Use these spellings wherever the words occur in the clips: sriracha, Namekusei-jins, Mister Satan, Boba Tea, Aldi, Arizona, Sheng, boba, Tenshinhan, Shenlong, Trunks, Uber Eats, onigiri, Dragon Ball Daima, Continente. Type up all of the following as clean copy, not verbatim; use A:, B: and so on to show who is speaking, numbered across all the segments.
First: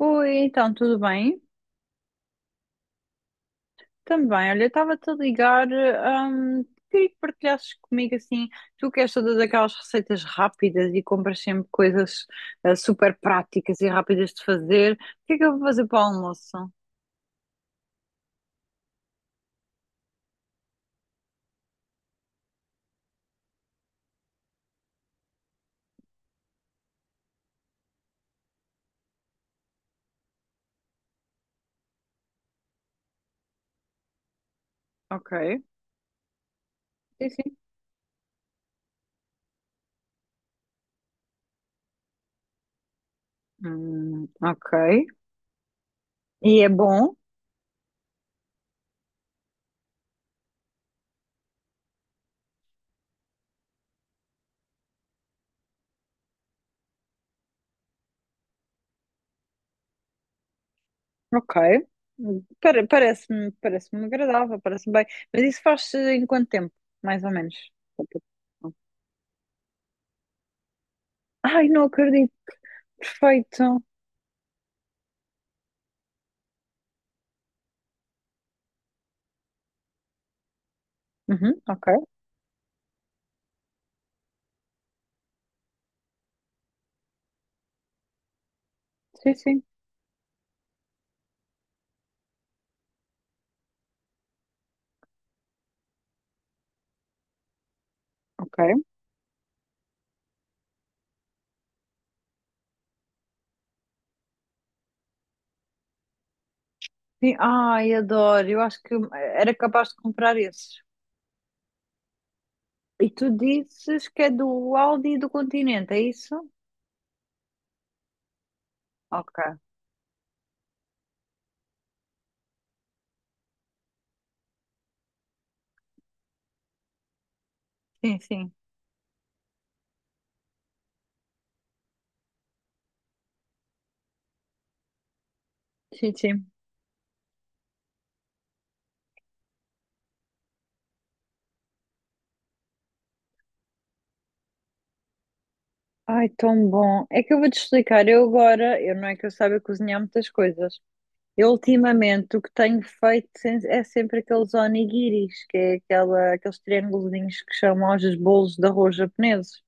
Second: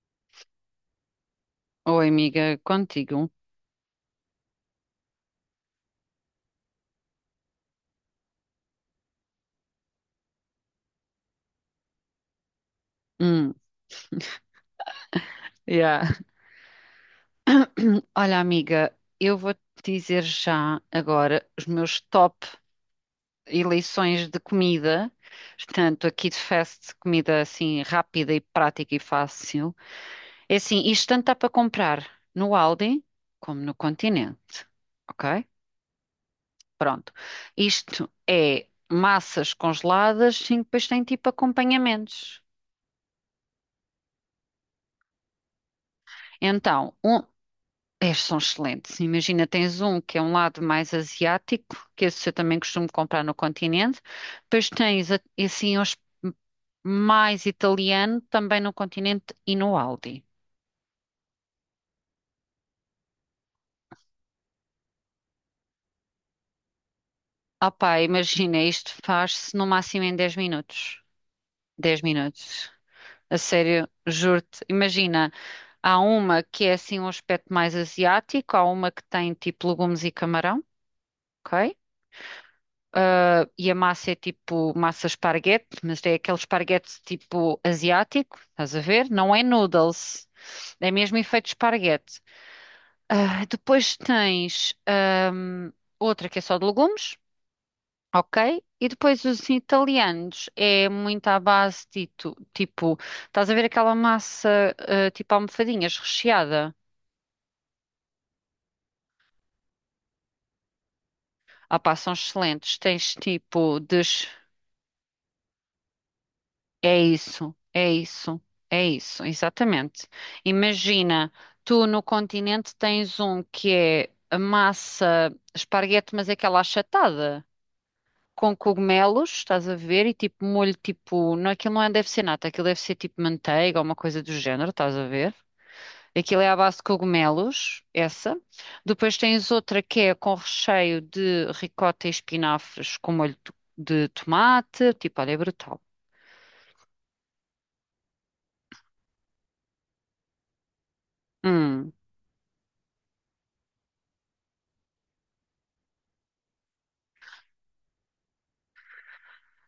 A: Oi, então, tudo bem?
B: Oi, amiga, contigo.
A: Também, olha, eu estava-te a ligar, queria que partilhasses comigo assim, tu queres todas aquelas receitas rápidas e compras sempre coisas super
B: Hum,
A: práticas e rápidas de fazer, o que é que eu vou fazer para o
B: yeah.
A: almoço?
B: Olha, amiga, eu vou te dizer já agora os meus top eleições de comida. Portanto, aqui de fast, comida assim rápida e prática e fácil. É assim, isto tanto dá para comprar no Aldi como no Continente. Ok?
A: Ok,
B: Pronto.
A: sim, sim.
B: Isto é massas congeladas, sim, depois tem tipo acompanhamentos.
A: Ok, e é
B: Então,
A: bom?
B: um. É, são excelentes. Imagina, tens um que é um lado mais asiático, que esse eu também costumo comprar no continente. Depois tens assim os mais italiano também no continente e no Aldi.
A: Ok. Parece-me agradável, parece-me bem, mas isso faz-se em quanto tempo, mais ou menos?
B: Opá, imagina, isto faz-se no máximo em 10 minutos.
A: Ai, não
B: 10
A: acredito,
B: minutos. A
A: perfeito.
B: sério, juro-te. Imagina, há uma que é assim um aspecto mais asiático, há uma que tem tipo legumes e camarão,
A: Uhum,
B: ok?
A: ok,
B: Ah, e a massa é tipo massa esparguete, mas é aquele esparguete tipo asiático, estás a ver?
A: sim,
B: Não é
A: sim.
B: noodles, é mesmo efeito esparguete. Ah, depois tens outra que é só de legumes, ok? E
A: Ok.
B: depois os italianos é muito à base de tipo, estás a ver aquela massa ah, tipo almofadinhas recheada?
A: Sim, ai, adoro. Eu acho que era capaz de comprar esses.
B: Ah pá, são excelentes.
A: E
B: Tens
A: tu
B: tipo de.
A: dizes que é do Aldi e do Continente, é isso?
B: É isso, é isso, é isso,
A: Ok.
B: exatamente. Imagina, tu no continente tens um que é a massa esparguete, mas é aquela achatada,
A: Sim, sim.
B: com cogumelos, estás a ver, e tipo molho, tipo, não, aquilo não é, deve ser nata, aquilo deve ser tipo manteiga ou uma coisa do género, estás a ver?
A: Sim,
B: Aquilo
A: sim.
B: é à base de cogumelos, essa. Depois tens outra que é com recheio de ricota e espinafres com molho de tomate, tipo, olha, é brutal.
A: Ai, tão bom. É que eu vou-te explicar. Eu agora, eu não é que eu saiba cozinhar muitas coisas. Eu
B: Hum.
A: ultimamente o que tenho feito é sempre aqueles onigiris, que é aquela, aqueles triângulos que chamam aos bolos de arroz japoneses.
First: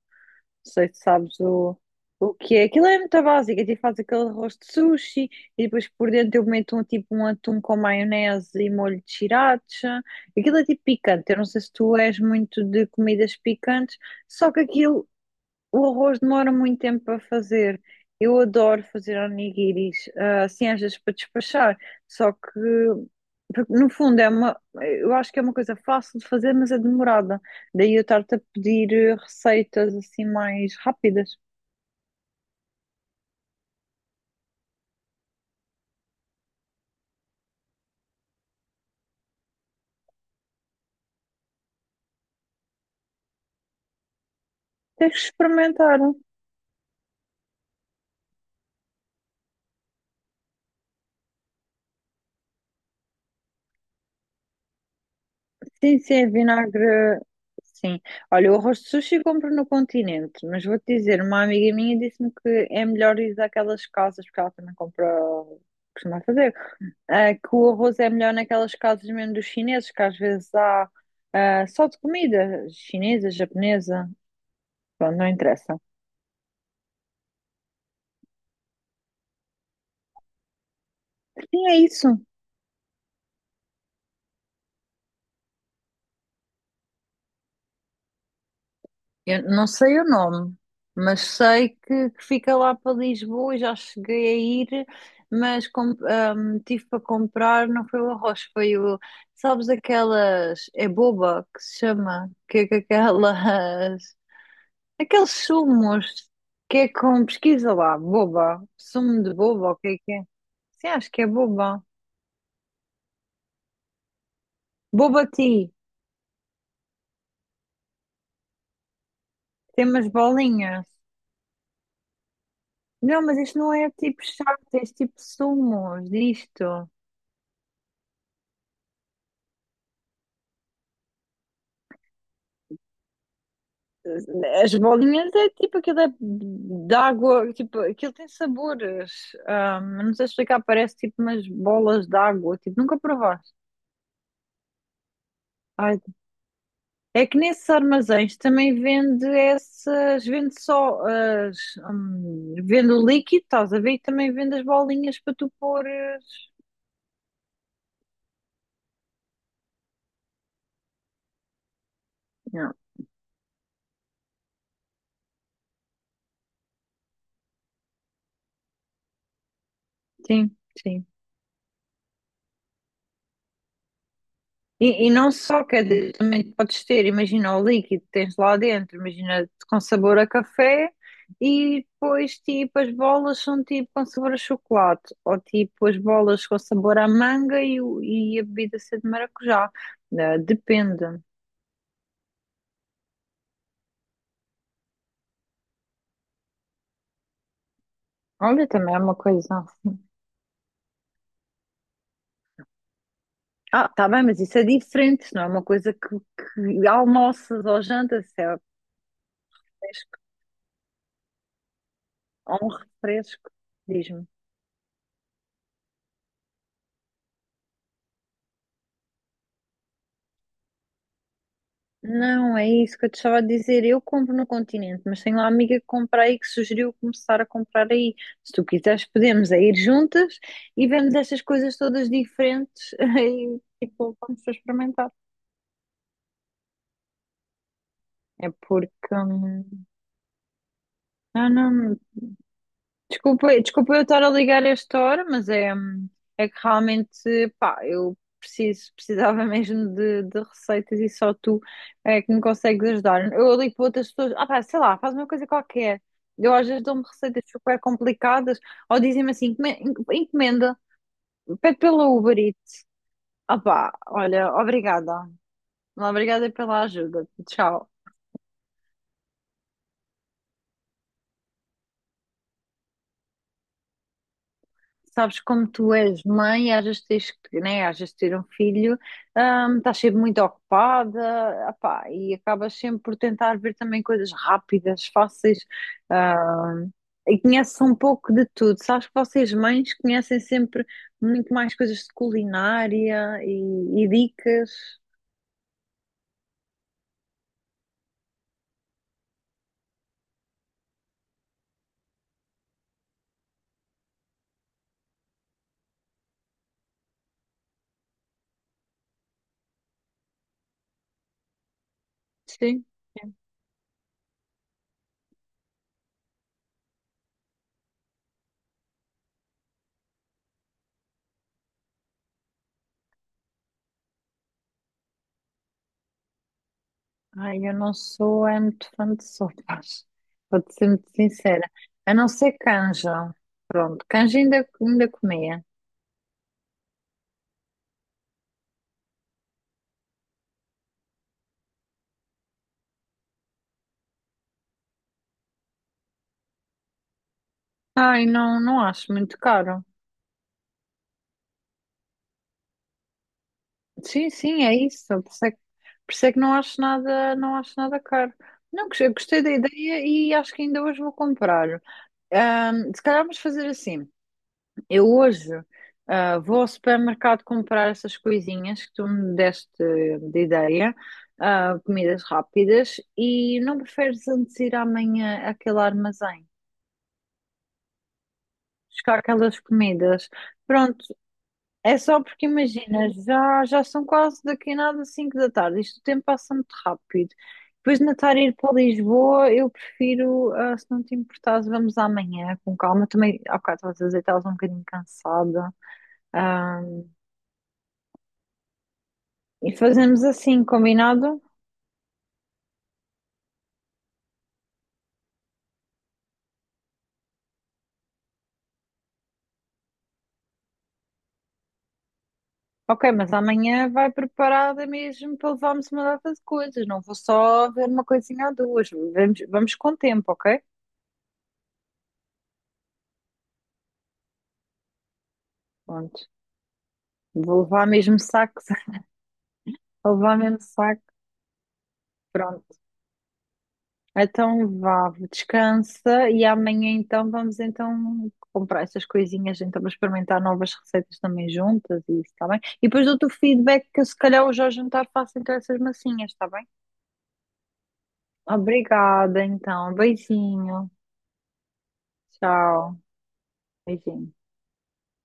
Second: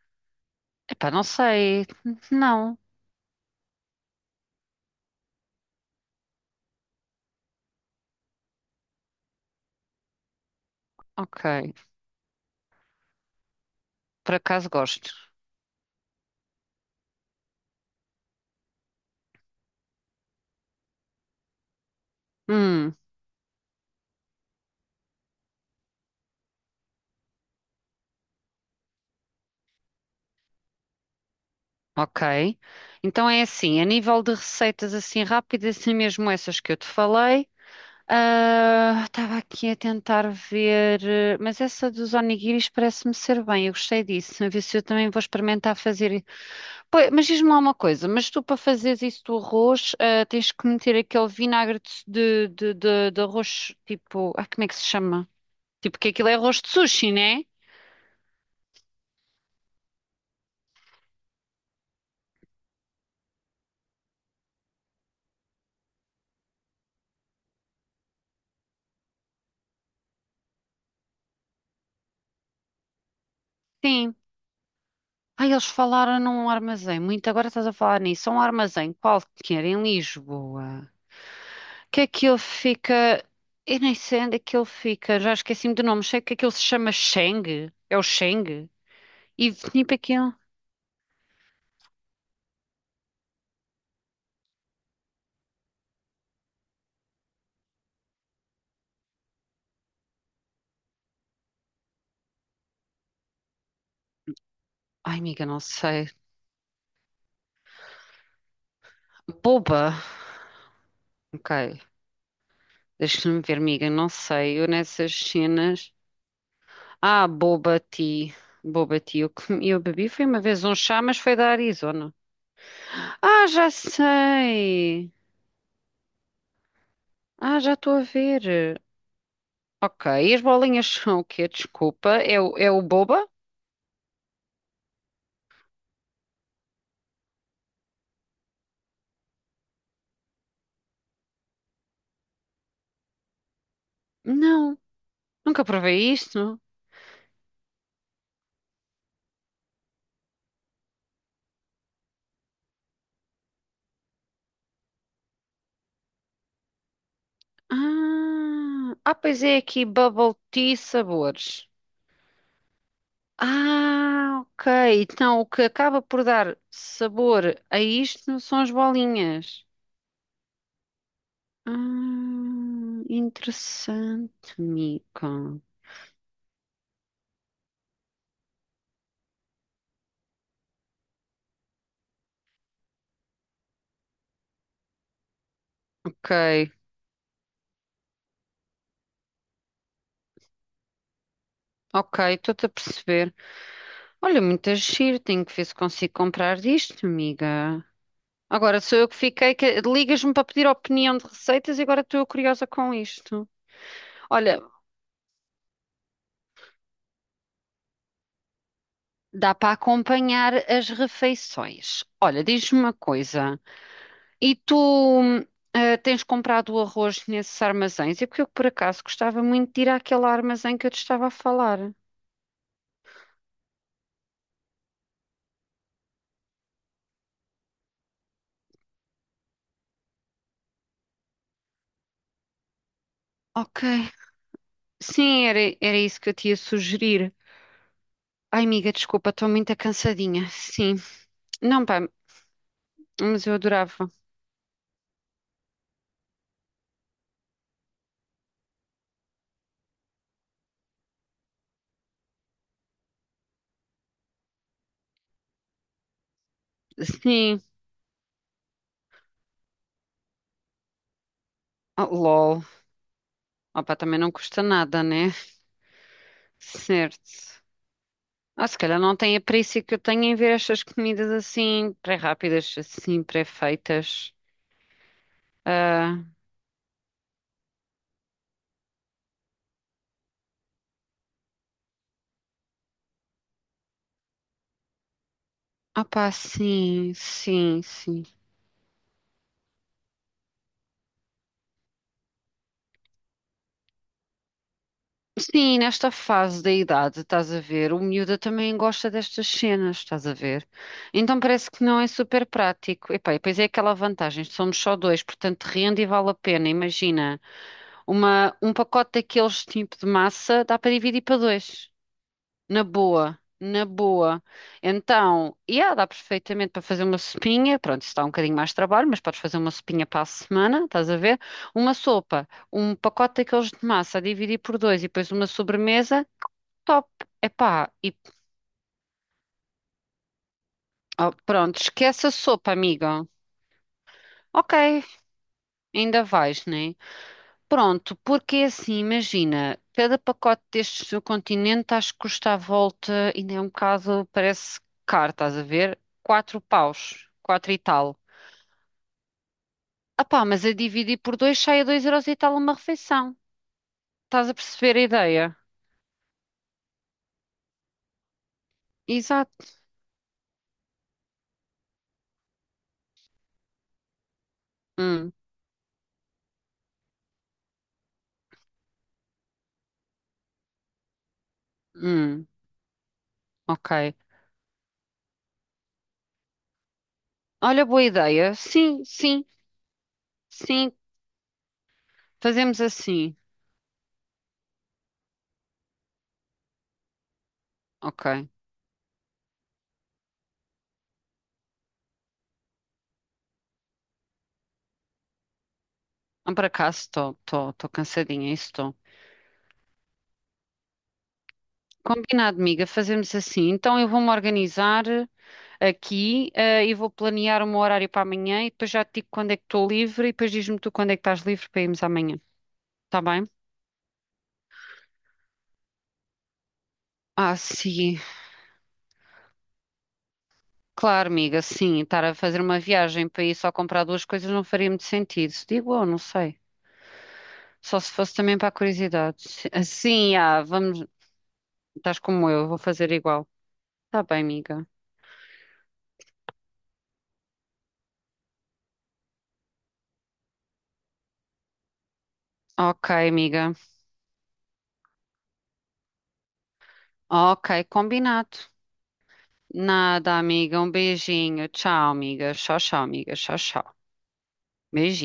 A: Não sei se
B: Epá, não
A: sabes
B: sei.
A: o que é.
B: Não.
A: Aquilo é muito básico. A gente faz aquele arroz de sushi e depois por dentro eu meto um, tipo um atum com maionese e molho de sriracha. Aquilo é tipo picante. Eu não sei se
B: Ok.
A: tu és muito de comidas picantes,
B: Por
A: só que
B: acaso
A: aquilo
B: gosto.
A: o arroz demora muito tempo para fazer. Eu adoro fazer onigiris, assim às vezes para despachar. Só que,
B: Hum,
A: porque, no fundo, é uma, eu acho que é uma coisa fácil de fazer, mas é demorada. Daí eu estar-te a pedir receitas assim mais rápidas.
B: ok. Então é assim, a nível de receitas assim rápidas, assim mesmo essas que eu te falei. Ah, estava aqui a tentar ver, eh, mas essa dos onigiris parece-me ser bem, eu gostei disso. A ver se eu também
A: Tens que
B: vou experimentar
A: experimentar.
B: fazer. Pois, mas diz-me lá uma coisa, mas tu para fazeres isso do arroz, ah, tens que meter aquele vinagre de arroz, tipo, ah, como é que se chama?
A: Sim,
B: Tipo, que
A: sim, é
B: aquilo é arroz de sushi,
A: vinagre.
B: né?
A: Sim. Olha, o arroz de sushi compro no continente, mas vou-te dizer, uma amiga minha disse-me que é melhor ir daquelas casas, porque ela também compra, costuma fazer, que o arroz é melhor naquelas casas mesmo dos chineses, que às vezes há só de comida chinesa, japonesa,
B: Sim.
A: pronto, não
B: Ah, eles
A: interessa.
B: falaram num armazém. Muito agora estás a falar nisso. É um armazém qualquer em Lisboa.
A: Sim, é
B: Que
A: isso.
B: aquilo fica. Eu nem sei onde é que ele fica. Já esqueci-me do nome. Sei que aquilo se chama Sheng. É o Sheng.
A: Eu
B: E
A: não
B: tipo
A: sei o
B: aquilo.
A: nome, mas sei que fica lá para Lisboa e já cheguei a ir, mas tive para comprar, não foi o arroz, foi o, sabes aquelas, é boba que se chama, que é que aquelas,
B: Ai,
A: aqueles
B: amiga, não sei.
A: sumos, que é com, pesquisa lá, boba, sumo de boba, o que
B: Boba.
A: é que é? Sim, acho que é
B: Ok.
A: boba.
B: Deixa-me ver, amiga. Não sei. Eu nessas
A: Boba tea,
B: cenas. Ah, Boba Tea. Boba Tea. Eu
A: tem umas
B: bebi foi uma vez um
A: bolinhas.
B: chá, mas foi da Arizona.
A: Não, mas
B: Ah,
A: isto
B: já
A: não é tipo chá, é
B: sei.
A: tipo sumos disto.
B: Ah, já estou a ver. Ok, e as bolinhas são o quê? Desculpa, é o boba?
A: As bolinhas é tipo aquilo é de água, tipo, aquilo tem sabores. Ah, não sei explicar, parece tipo umas bolas de água, tipo, nunca provaste.
B: Não, nunca
A: Ai,
B: provei isto.
A: é que nesses armazéns também vende essas, vende só as, vende o líquido, estás a ver? E também vende as bolinhas para tu pôres.
B: Ah, ah, pois é aqui bubble tea sabores.
A: Não,
B: Ah, ok, então o que acaba por dar sabor a isto são as bolinhas.
A: sim, sim.
B: Ah, interessante,
A: E não
B: Mica.
A: só, quer dizer, também podes ter, imagina o líquido que tens lá dentro, imagina com sabor a café, e depois tipo as bolas são tipo com sabor a chocolate, ou tipo as
B: Ok,
A: bolas com sabor a manga e, e a bebida ser de maracujá. Depende.
B: ok, estou-te a perceber. Olha, muito giro, tenho que ver se consigo comprar disto, amiga.
A: Olha,
B: Agora
A: também é
B: sou eu
A: uma
B: que fiquei,
A: coisa.
B: que ligas-me para pedir opinião de receitas e agora estou eu curiosa com isto.
A: Ah, tá bem, mas isso
B: Olha,
A: é diferente, não é uma coisa que almoças ou jantas, é
B: dá para
A: fresco,
B: acompanhar as refeições. Olha,
A: ou um
B: diz-me uma
A: refresco,
B: coisa.
A: diz-me.
B: E tu eh, tens comprado o arroz nesses armazéns? É porque eu, por acaso, gostava muito de ir àquele armazém que eu te estava a falar.
A: Não, é isso que eu te estava a dizer. Eu compro no Continente, mas tenho lá uma amiga que compra aí que sugeriu começar a comprar aí. Se tu quiseres, podemos é ir juntas e vemos estas coisas todas diferentes
B: Ok.
A: e tipo, vamos para experimentar.
B: Sim, era isso que eu te ia sugerir.
A: É
B: Ai,
A: porque.
B: amiga, desculpa, estou muito cansadinha. Sim.
A: Não,
B: Não,
A: não.
B: pá, mas eu
A: Desculpa, desculpa eu
B: adorava.
A: estar a ligar a esta hora, mas é, é que realmente, pá, eu preciso, precisava mesmo de receitas e só tu é que me consegues ajudar. Eu ligo para outras pessoas, ah pá, sei lá, faz uma coisa qualquer. Eu às vezes dou-me receitas
B: Sim.
A: super complicadas, ou dizem-me assim, encomenda, pede pela
B: Oh,
A: Uber
B: lol.
A: Eats." Ah
B: Opa,
A: pá,
B: também não
A: olha,
B: custa nada,
A: obrigada.
B: né?
A: Obrigada pela ajuda.
B: Certo.
A: Tchau.
B: Ah, se calhar não tem a perícia que eu tenho em ver estas comidas assim, pré-rápidas, assim, pré-feitas.
A: Sabes, como tu és
B: Ah,
A: mãe, às vezes tens que, né, às vezes ter um filho, estás sempre muito ocupada, apá, e acabas sempre por tentar ver também coisas rápidas, fáceis,
B: opá,
A: hum,
B: sim,
A: e conheces
B: sim,
A: um
B: sim.
A: pouco de tudo. Sabes que vocês mães conhecem sempre muito mais coisas de culinária e dicas.
B: Sim, nesta fase da idade, estás a ver, o miúda também gosta destas cenas, estás a ver? Então parece que não é super prático. Epá, e depois é aquela vantagem, somos só dois, portanto rende e vale a pena. Imagina, um pacote daqueles tipo de massa dá para dividir para dois. Na
A: Sim.
B: boa, na boa. Então, yeah, dá perfeitamente para fazer uma sopinha. Pronto, isso dá um bocadinho mais de trabalho, mas podes fazer uma sopinha para a semana, estás a ver? Uma sopa, um pacote daqueles de massa a dividir por dois e depois uma sobremesa, top.
A: Ai, eu
B: Epá,
A: não
B: e
A: sou é muito fã de sopas, vou-te ser muito
B: oh,
A: sincera.
B: pronto,
A: A
B: esquece
A: não
B: a
A: ser
B: sopa, amiga.
A: canja. Pronto, canja ainda,
B: Ok,
A: ainda comi.
B: ainda vais, né? Pronto, porque é assim, imagina, cada pacote destes do continente acho que custa à volta, ainda é um bocado, parece caro, estás a ver? 4 paus, 4 e tal.
A: Ai, não, não acho muito caro.
B: Ah pá, mas a dividir por dois sai a 2 euros e tal uma refeição.
A: Sim,
B: Estás a
A: sim, é
B: perceber a
A: isso. Por isso
B: ideia?
A: é que, por isso é que não acho nada, não acho nada caro. Não, gostei da
B: Exato.
A: ideia e acho que ainda hoje vou comprar. Se calhar vamos fazer assim. Eu
B: Hum,
A: hoje, vou ao supermercado comprar essas coisinhas que tu me deste de ideia, comidas
B: hum,
A: rápidas, e não
B: ok.
A: preferes antes ir amanhã àquele armazém,
B: Olha, boa ideia. Sim,
A: buscar
B: sim,
A: aquelas comidas.
B: sim,
A: Pronto, é só porque
B: fazemos
A: imagina,
B: assim.
A: já, já são quase daqui a nada 5 da tarde, isto o tempo passa muito rápido. Depois de Natar
B: Ok.
A: ir para Lisboa, eu prefiro, se não te importares, vamos amanhã com calma. Também, há bocado estás a dizer que estavas um bocadinho cansada.
B: Ah, por
A: Ah,
B: acaso estou, cansadinha, isso estou.
A: e fazemos assim, combinado?
B: Combinado, amiga, fazemos assim. Então eu vou-me organizar aqui, eh, e vou planear um horário para amanhã e depois já te digo quando é que estou livre e depois diz-me tu quando é que estás livre para irmos amanhã,
A: Ok,
B: está
A: mas
B: bem?
A: amanhã vai preparada mesmo para levarmos uma data de coisas. Não vou
B: Ah,
A: só ver uma
B: sim,
A: coisinha ou duas. Vamos, vamos com tempo, ok?
B: claro, amiga, sim, estar a fazer uma viagem para ir só comprar duas coisas não faria muito sentido, digo eu, não
A: Pronto.
B: sei.
A: Vou levar
B: Só se
A: mesmo
B: fosse também
A: sacos,
B: para a curiosidade.
A: vou
B: Sim,
A: levar mesmo
B: ah,
A: saco.
B: vamos, estás como eu,
A: Pronto.
B: vou fazer igual. Está bem,
A: Então
B: amiga.
A: vá, descansa e amanhã então vamos então comprar essas coisinhas, então vamos experimentar novas receitas também juntas e isso, está bem? E depois
B: Ok,
A: dou-te o
B: amiga.
A: feedback que se calhar hoje ao jantar faço então essas massinhas, está bem?
B: Ok, combinado.
A: Obrigada então,
B: Nada, amiga,
A: beijinho,
B: um beijinho. Tchau, amiga. Tchau,
A: tchau,
B: tchau, amiga. Tchau, tchau.
A: beijinho.
B: Beijinho.